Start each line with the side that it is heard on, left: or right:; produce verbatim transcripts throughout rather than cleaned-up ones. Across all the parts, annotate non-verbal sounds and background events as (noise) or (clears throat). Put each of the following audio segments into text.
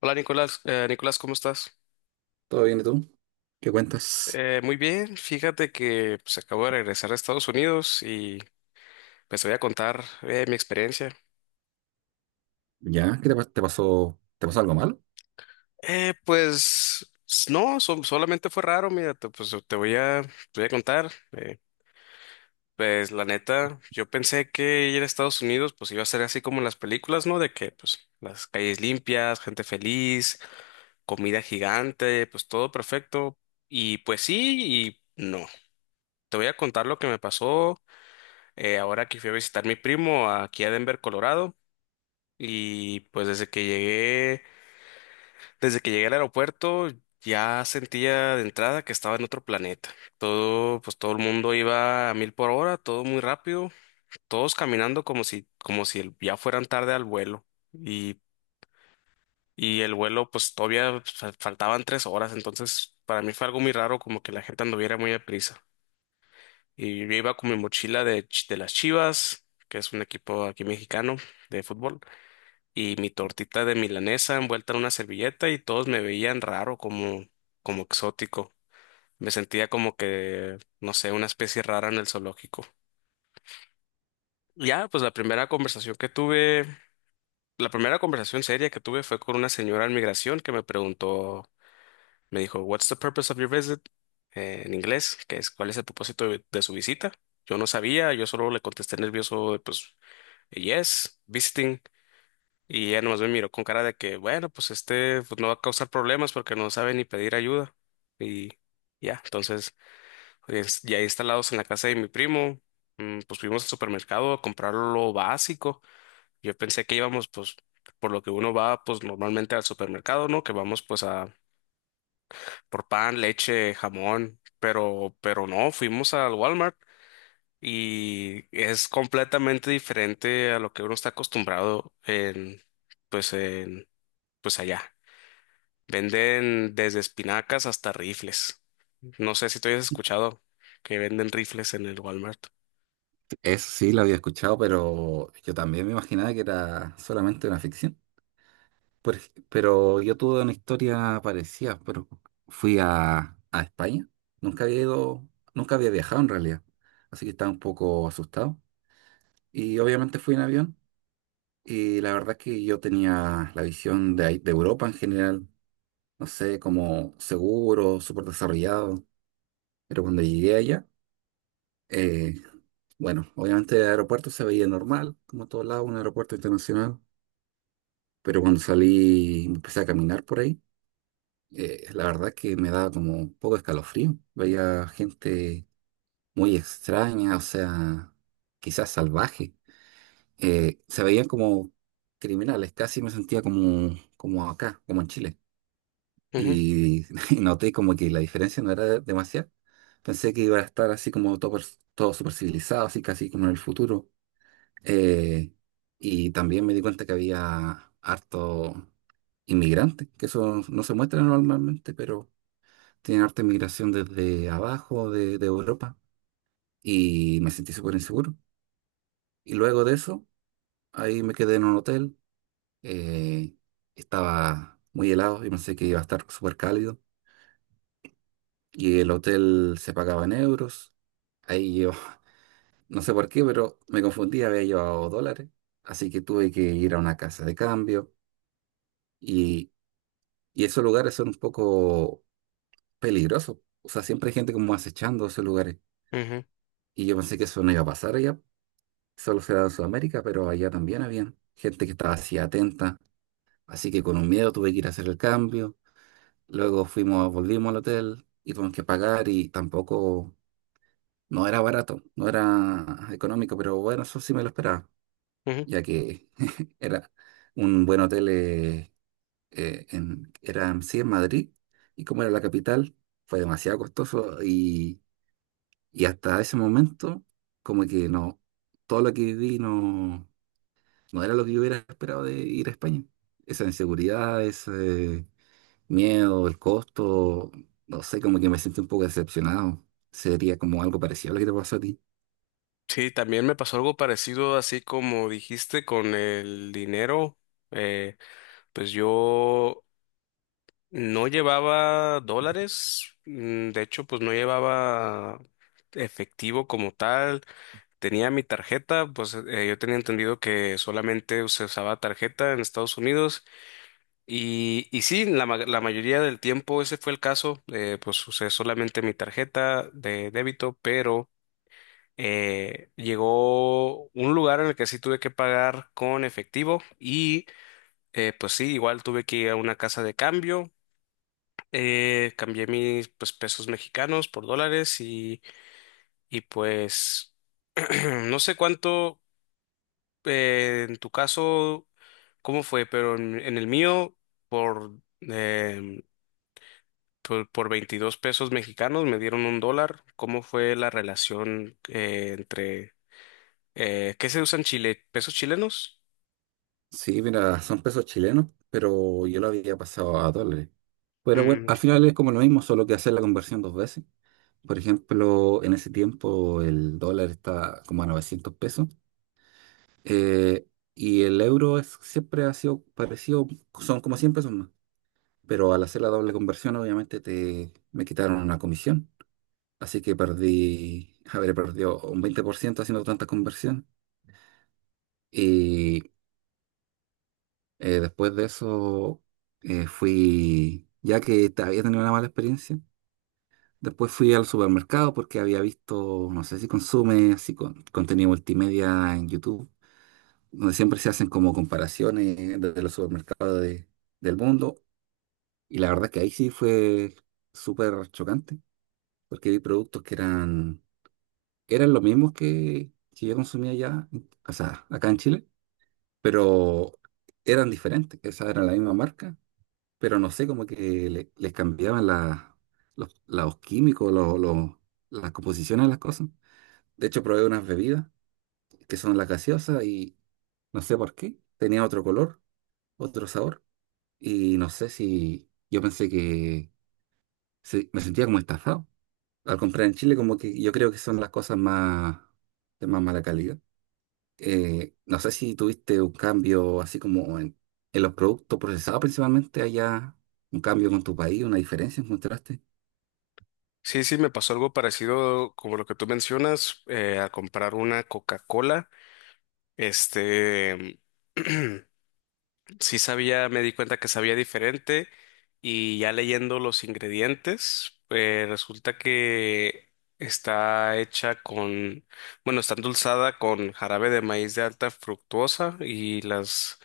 left: Hola Nicolás, Eh, Nicolás, ¿cómo estás?
right: ¿Todo bien y tú? ¿Qué cuentas?
left: Eh, muy bien, fíjate que pues, acabo de regresar a Estados Unidos y pues te voy a contar eh, mi experiencia.
right: ¿Ya? ¿Qué te, pa- te pasó? ¿Te pasó algo malo?
left: Eh, pues s- no, so- solamente fue raro, mira, te, pues te voy a, te voy a contar. Eh, pues la neta, yo pensé que ir a Estados Unidos pues iba a ser así como en las películas, ¿no? De que pues las calles limpias, gente feliz, comida gigante, pues todo perfecto. Y pues sí y no. Te voy a contar lo que me pasó. Eh, ahora que fui a visitar a mi primo aquí a Denver, Colorado, y pues desde que llegué, desde que llegué al aeropuerto, ya sentía de entrada que estaba en otro planeta. Todo, pues todo el mundo iba a mil por hora, todo muy rápido, todos caminando como si, como si el- ya fueran tarde al vuelo. Y, y el vuelo, pues todavía fa- faltaban tres horas, entonces para mí fue algo muy raro, como que la gente anduviera muy deprisa. Y yo iba con mi mochila de, ch- de las Chivas, que es un equipo aquí mexicano de fútbol. Y mi tortita de milanesa envuelta en una servilleta y todos me veían raro, como, como exótico. Me sentía como que, no sé, una especie rara en el zoológico. Ya, pues la primera conversación que tuve, la primera conversación seria que tuve fue con una señora en migración que me preguntó, me dijo, "What's the purpose of your visit?" Eh, en inglés, que es cuál es el propósito de, de su visita. Yo no sabía, yo solo le contesté nervioso, pues, yes, visiting. Y ella nomás me miró con cara de que, bueno, pues este pues no va a causar problemas porque no sabe ni pedir ayuda. Y ya, entonces, pues, ya instalados en la casa de mi primo, mm, pues fuimos al supermercado a comprar lo básico. Yo pensé que íbamos, pues, por lo que uno va, pues normalmente al supermercado, ¿no? Que vamos, pues, a por pan, leche, jamón, pero, pero no, fuimos al Walmart. Y es completamente diferente a lo que uno está acostumbrado en, pues, en, pues allá. Venden desde espinacas hasta rifles. No sé si tú hayas escuchado que venden rifles en el Walmart.
right: Eso sí, lo había escuchado, pero yo también me imaginaba que era solamente una ficción. Por ej- pero yo tuve una historia parecida, pero fui a, a España. Nunca había ido, nunca había viajado en realidad, así que estaba un poco asustado. Y obviamente fui en avión, y la verdad es que yo tenía la visión de, ahí- de Europa en general, no sé, como seguro, súper desarrollado, pero cuando llegué allá. eh, Bueno, obviamente el aeropuerto se veía normal, como todo lado, un aeropuerto internacional, pero cuando salí y empecé a caminar por ahí, eh, la verdad que me daba como un poco de escalofrío. Veía gente muy extraña, o sea, quizás salvaje. Eh, se veían como criminales, casi me sentía como, como acá, como en Chile.
left: Ujú,
right: Y, (laughs) y noté como que la diferencia no era de- demasiada. Pensé que iba a estar así como todo, per- todo super civilizado, así casi como en el futuro. Eh, y también me di cuenta que había harto inmigrantes, que eso no se muestra normalmente, pero tienen harta inmigración desde abajo de, de Europa, y me sentí súper inseguro. Y luego de eso, ahí me quedé en un hotel. eh, Estaba muy helado y pensé que iba a estar súper cálido, y el hotel se pagaba en euros. Ahí yo, (laughs) no sé por qué, pero me confundí, había llevado dólares, así que tuve que ir a una casa de cambio. Y Y esos lugares son un poco peligrosos. O sea, siempre hay gente como acechando esos lugares.
left: ujú,
right: Y yo pensé que eso no iba a pasar allá. Solo se da en Sudamérica, pero allá también había gente que estaba así atenta. Así que con un miedo tuve que ir a hacer el cambio. Luego fuimos, volvimos al hotel y tuvimos que pagar, y tampoco, no era barato, no era económico, pero bueno, eso sí me lo esperaba,
left: ujú.
right: ya que (laughs) era un buen hotel. Eh, eh, en- era sí en Madrid, y como era la capital, fue demasiado costoso, y, y hasta ese momento, como que no, todo lo que viví no, no era lo que yo hubiera esperado de ir a España. Esa inseguridad, ese miedo, el costo, no sé, como que me sentí un poco decepcionado. Sería como algo parecido a lo que te pasó a ti.
left: Sí, también me pasó algo parecido, así como dijiste, con el dinero. Eh, pues yo no llevaba dólares, mm, de hecho, pues no llevaba efectivo como tal. Tenía mi tarjeta, pues eh, yo tenía entendido que solamente se usaba tarjeta en Estados Unidos. Y, y sí, la, ma- la mayoría del tiempo ese fue el caso. Eh, pues usé solamente mi tarjeta de débito, pero eh, llegó un lugar en el que sí tuve que pagar con efectivo y eh, pues sí, igual tuve que ir a una casa de cambio. Eh, cambié mis pues, pesos mexicanos por dólares y, y pues (clears throat) no sé cuánto eh, en tu caso, cómo fue, pero en, en el mío por... em, por, por veintidós pesos mexicanos me dieron un dólar. ¿Cómo fue la relación eh, entre... eh, ¿Qué se usa en Chile? ¿Pesos chilenos?
right: Sí, mira, son pesos chilenos, pero yo lo había pasado a dólares. Pero bueno,
left: Mm,
right: al final es como lo mismo, solo que hacer la conversión dos veces. Por ejemplo, en ese tiempo el dólar está como a novecientos pesos. eh, y el euro es- siempre ha sido parecido, son como cien pesos más. Pero al hacer la doble conversión, obviamente te, me quitaron una comisión. Así que perdí, habré perdido un veinte por ciento haciendo tanta conversión. Y eh, después de eso, eh, fui, ya que te- había tenido una mala experiencia. Después fui al supermercado porque había visto, no sé si consume, así con contenido multimedia en YouTube, donde siempre se hacen como comparaciones de los supermercados de- del mundo. Y la verdad que ahí sí fue súper chocante, porque vi productos que eran, eran los mismos que, que yo consumía allá, o sea, acá en Chile, pero eran diferentes. Esa era la misma marca, pero no sé, como que le- les cambiaban la- los, los químicos, los, los- las composiciones de las cosas. De hecho, probé unas bebidas que son las gaseosas y no sé por qué. Tenía otro color, otro sabor. Y no sé si yo pensé que sí, me sentía como estafado. Al comprar en Chile, como que yo creo que son las cosas más de más mala calidad. Eh, no sé si tuviste un cambio así como en, en los productos procesados principalmente allá, un cambio con tu país, una diferencia encontraste.
left: sí, sí, me pasó algo parecido como lo que tú mencionas, eh, a comprar una Coca-Cola. Este... (clears throat) sí sabía, me di cuenta que sabía diferente y ya leyendo los ingredientes, eh, resulta que está hecha con, bueno, está endulzada con jarabe de maíz de alta fructuosa y las,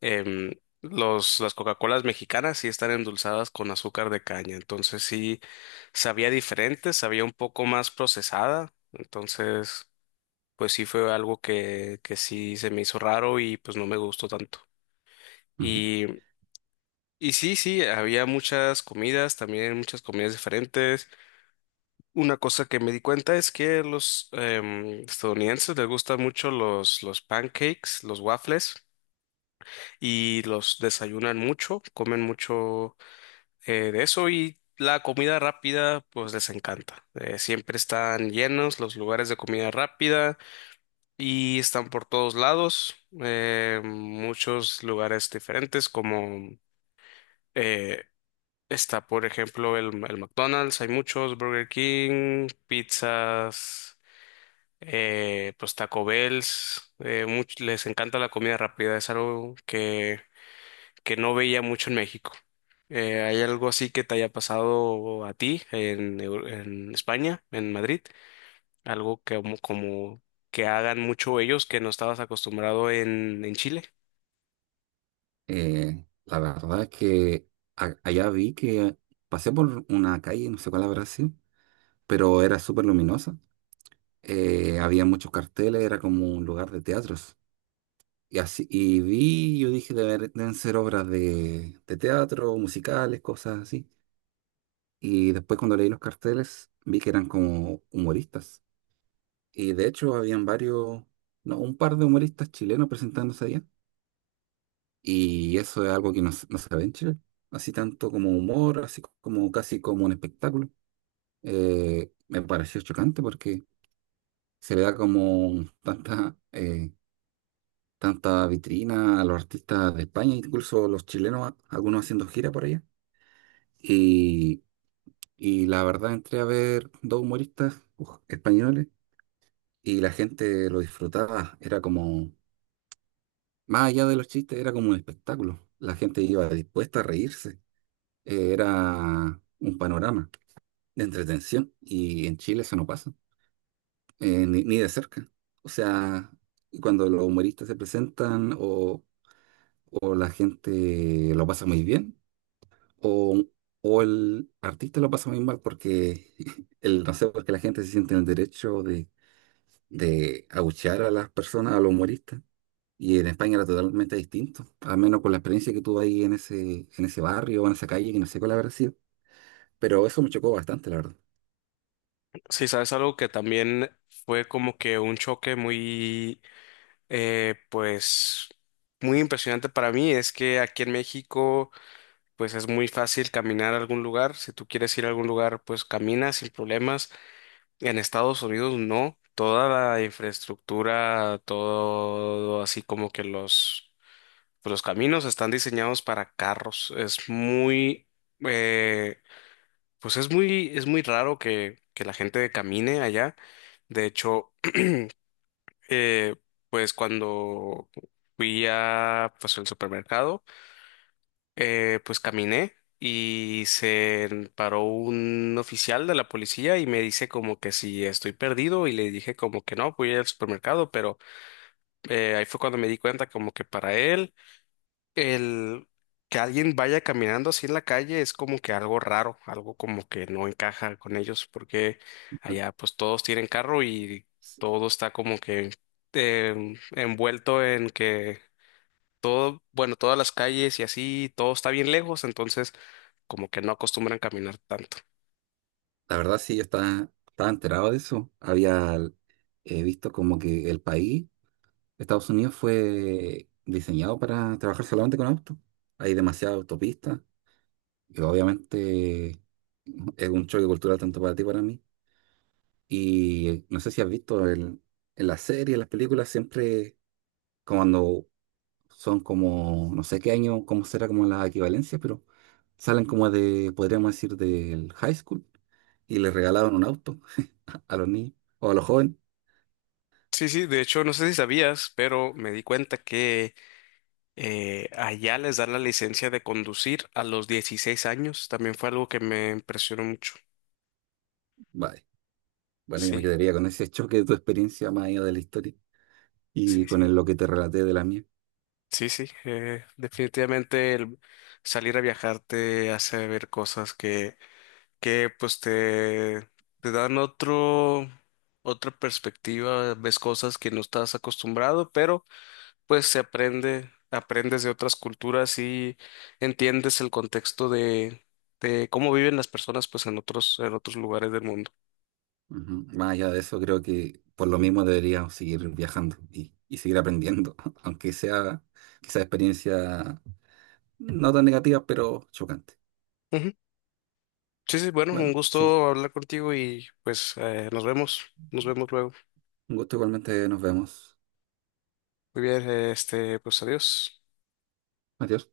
left: em, los, las Coca-Colas mexicanas sí están endulzadas con azúcar de caña. Entonces sí sabía diferente, sabía un poco más procesada. Entonces, pues sí fue algo que, que sí se me hizo raro y pues no me gustó tanto.
right: Ujú.
left: Y y sí, sí, había muchas comidas, también muchas comidas diferentes. Una cosa que me di cuenta es que los em, estadounidenses les gustan mucho los, los pancakes, los waffles, y los desayunan mucho, comen mucho eh, de eso y la comida rápida pues les encanta. Eh, siempre están llenos los lugares de comida rápida y están por todos lados, eh, muchos lugares diferentes como... eh, Está, por ejemplo, el, el McDonald's, hay muchos, Burger King, pizzas, eh, pues Taco Bells, eh, much- les encanta la comida rápida, es algo que, que no veía mucho en México. Eh, ¿hay algo así que te haya pasado a ti en, Eu- en España, en Madrid? Algo que como, como que hagan mucho ellos que no estabas acostumbrado en, en Chile.
right: Eh, la verdad es que a- allá vi que pasé por una calle, no sé cuál habrá sido, pero era súper luminosa. Eh, había muchos carteles, era como un lugar de teatros. Y así, y vi, yo dije, "Debe- deben ser obras de, de teatro, musicales, cosas así". Y después, cuando leí los carteles, vi que eran como humoristas. Y de hecho habían varios, no, un par de humoristas chilenos presentándose allá. Y eso es algo que no, se- no se ve en Chile. Así tanto como humor, así como casi como un espectáculo. Eh, me pareció chocante porque se le da como tanta, eh, tanta vitrina a los artistas de España, incluso los chilenos, a- algunos haciendo gira por allá. Y, y la verdad entré a ver dos humoristas uf, españoles, y la gente lo disfrutaba. Era como, más allá de los chistes, era como un espectáculo. La gente iba dispuesta a reírse. Eh, Era un panorama de entretención, y en Chile eso no pasa, eh, ni, ni de cerca. O sea, cuando los humoristas se presentan o, o la gente lo pasa muy bien. O, o el artista lo pasa muy mal porque, (laughs) el, no sé, porque la gente se siente en el derecho de, de abuchear a las personas, a los humoristas. Y en España era totalmente distinto, al menos con la experiencia que tuve ahí en ese, en ese barrio, en esa calle, que no sé cuál habrá sido. Pero eso me chocó bastante, la verdad.
left: Sí, sabes, algo que también fue como que un choque muy Eh, pues muy impresionante para mí es que aquí en México pues es muy fácil caminar a algún lugar. Si tú quieres ir a algún lugar pues caminas sin problemas. En Estados Unidos no. Toda la infraestructura, todo así como que los, pues, los caminos están diseñados para carros. Es muy, eh, pues es muy, es muy raro que, que la gente camine allá. De hecho, eh, pues cuando fui a pues el supermercado, eh, pues caminé y se paró un oficial de la policía y me dice como que si estoy perdido y le dije como que no, fui al supermercado, pero eh, ahí fue cuando me di cuenta como que para él. El que alguien vaya caminando así en la calle es como que algo raro, algo como que no encaja con ellos, porque allá pues todos tienen carro y
right: Sí.
left: todo está como que em, envuelto en que todo, bueno, todas las calles y así, todo está bien lejos, entonces como que no acostumbran caminar tanto.
right: La verdad, sí, yo estaba, estaba enterado de eso. Había eh, visto como que el país, Estados Unidos, fue diseñado para trabajar solamente con autos. Hay demasiadas autopistas que obviamente es un choque cultural tanto para ti como para mí. Y no sé si has visto el- en las series, en las películas, siempre cuando son como, no sé qué año, cómo será como la equivalencia, pero salen como de, podríamos decir, del high school, y les regalaron un auto (laughs) a los niños o a los jóvenes.
left: Sí, sí, de hecho no sé si sabías, pero me di cuenta que eh, allá les dan la licencia de conducir a los dieciséis años, también fue algo que me impresionó mucho.
right: Vale. Bueno, yo me
left: Sí.
right: quedaría con ese (laughs) choque de tu experiencia más allá de la historia, y
left: Sí,
right: con
left: sí.
right: el- lo que te relaté de la mía.
left: Sí, sí, eh, definitivamente el salir a viajar te hace ver cosas que, que pues te, te dan otro, otra perspectiva, ves cosas que no estás acostumbrado, pero pues se aprende, aprendes de otras culturas y entiendes el contexto de, de cómo viven las personas pues en otros, en otros lugares del mundo.
right: Ujú. Más allá de eso, creo que por lo mismo deberíamos seguir viajando y, y seguir aprendiendo, (laughs) aunque sea quizá experiencia no tan negativa, pero chocante.
left: Ujú. Sí, sí, bueno, un
right: Bueno, sí,
left: gusto hablar contigo y pues eh, nos vemos, nos vemos luego.
right: un gusto igualmente, nos vemos.
left: Muy bien, este, pues adiós.
right: Adiós.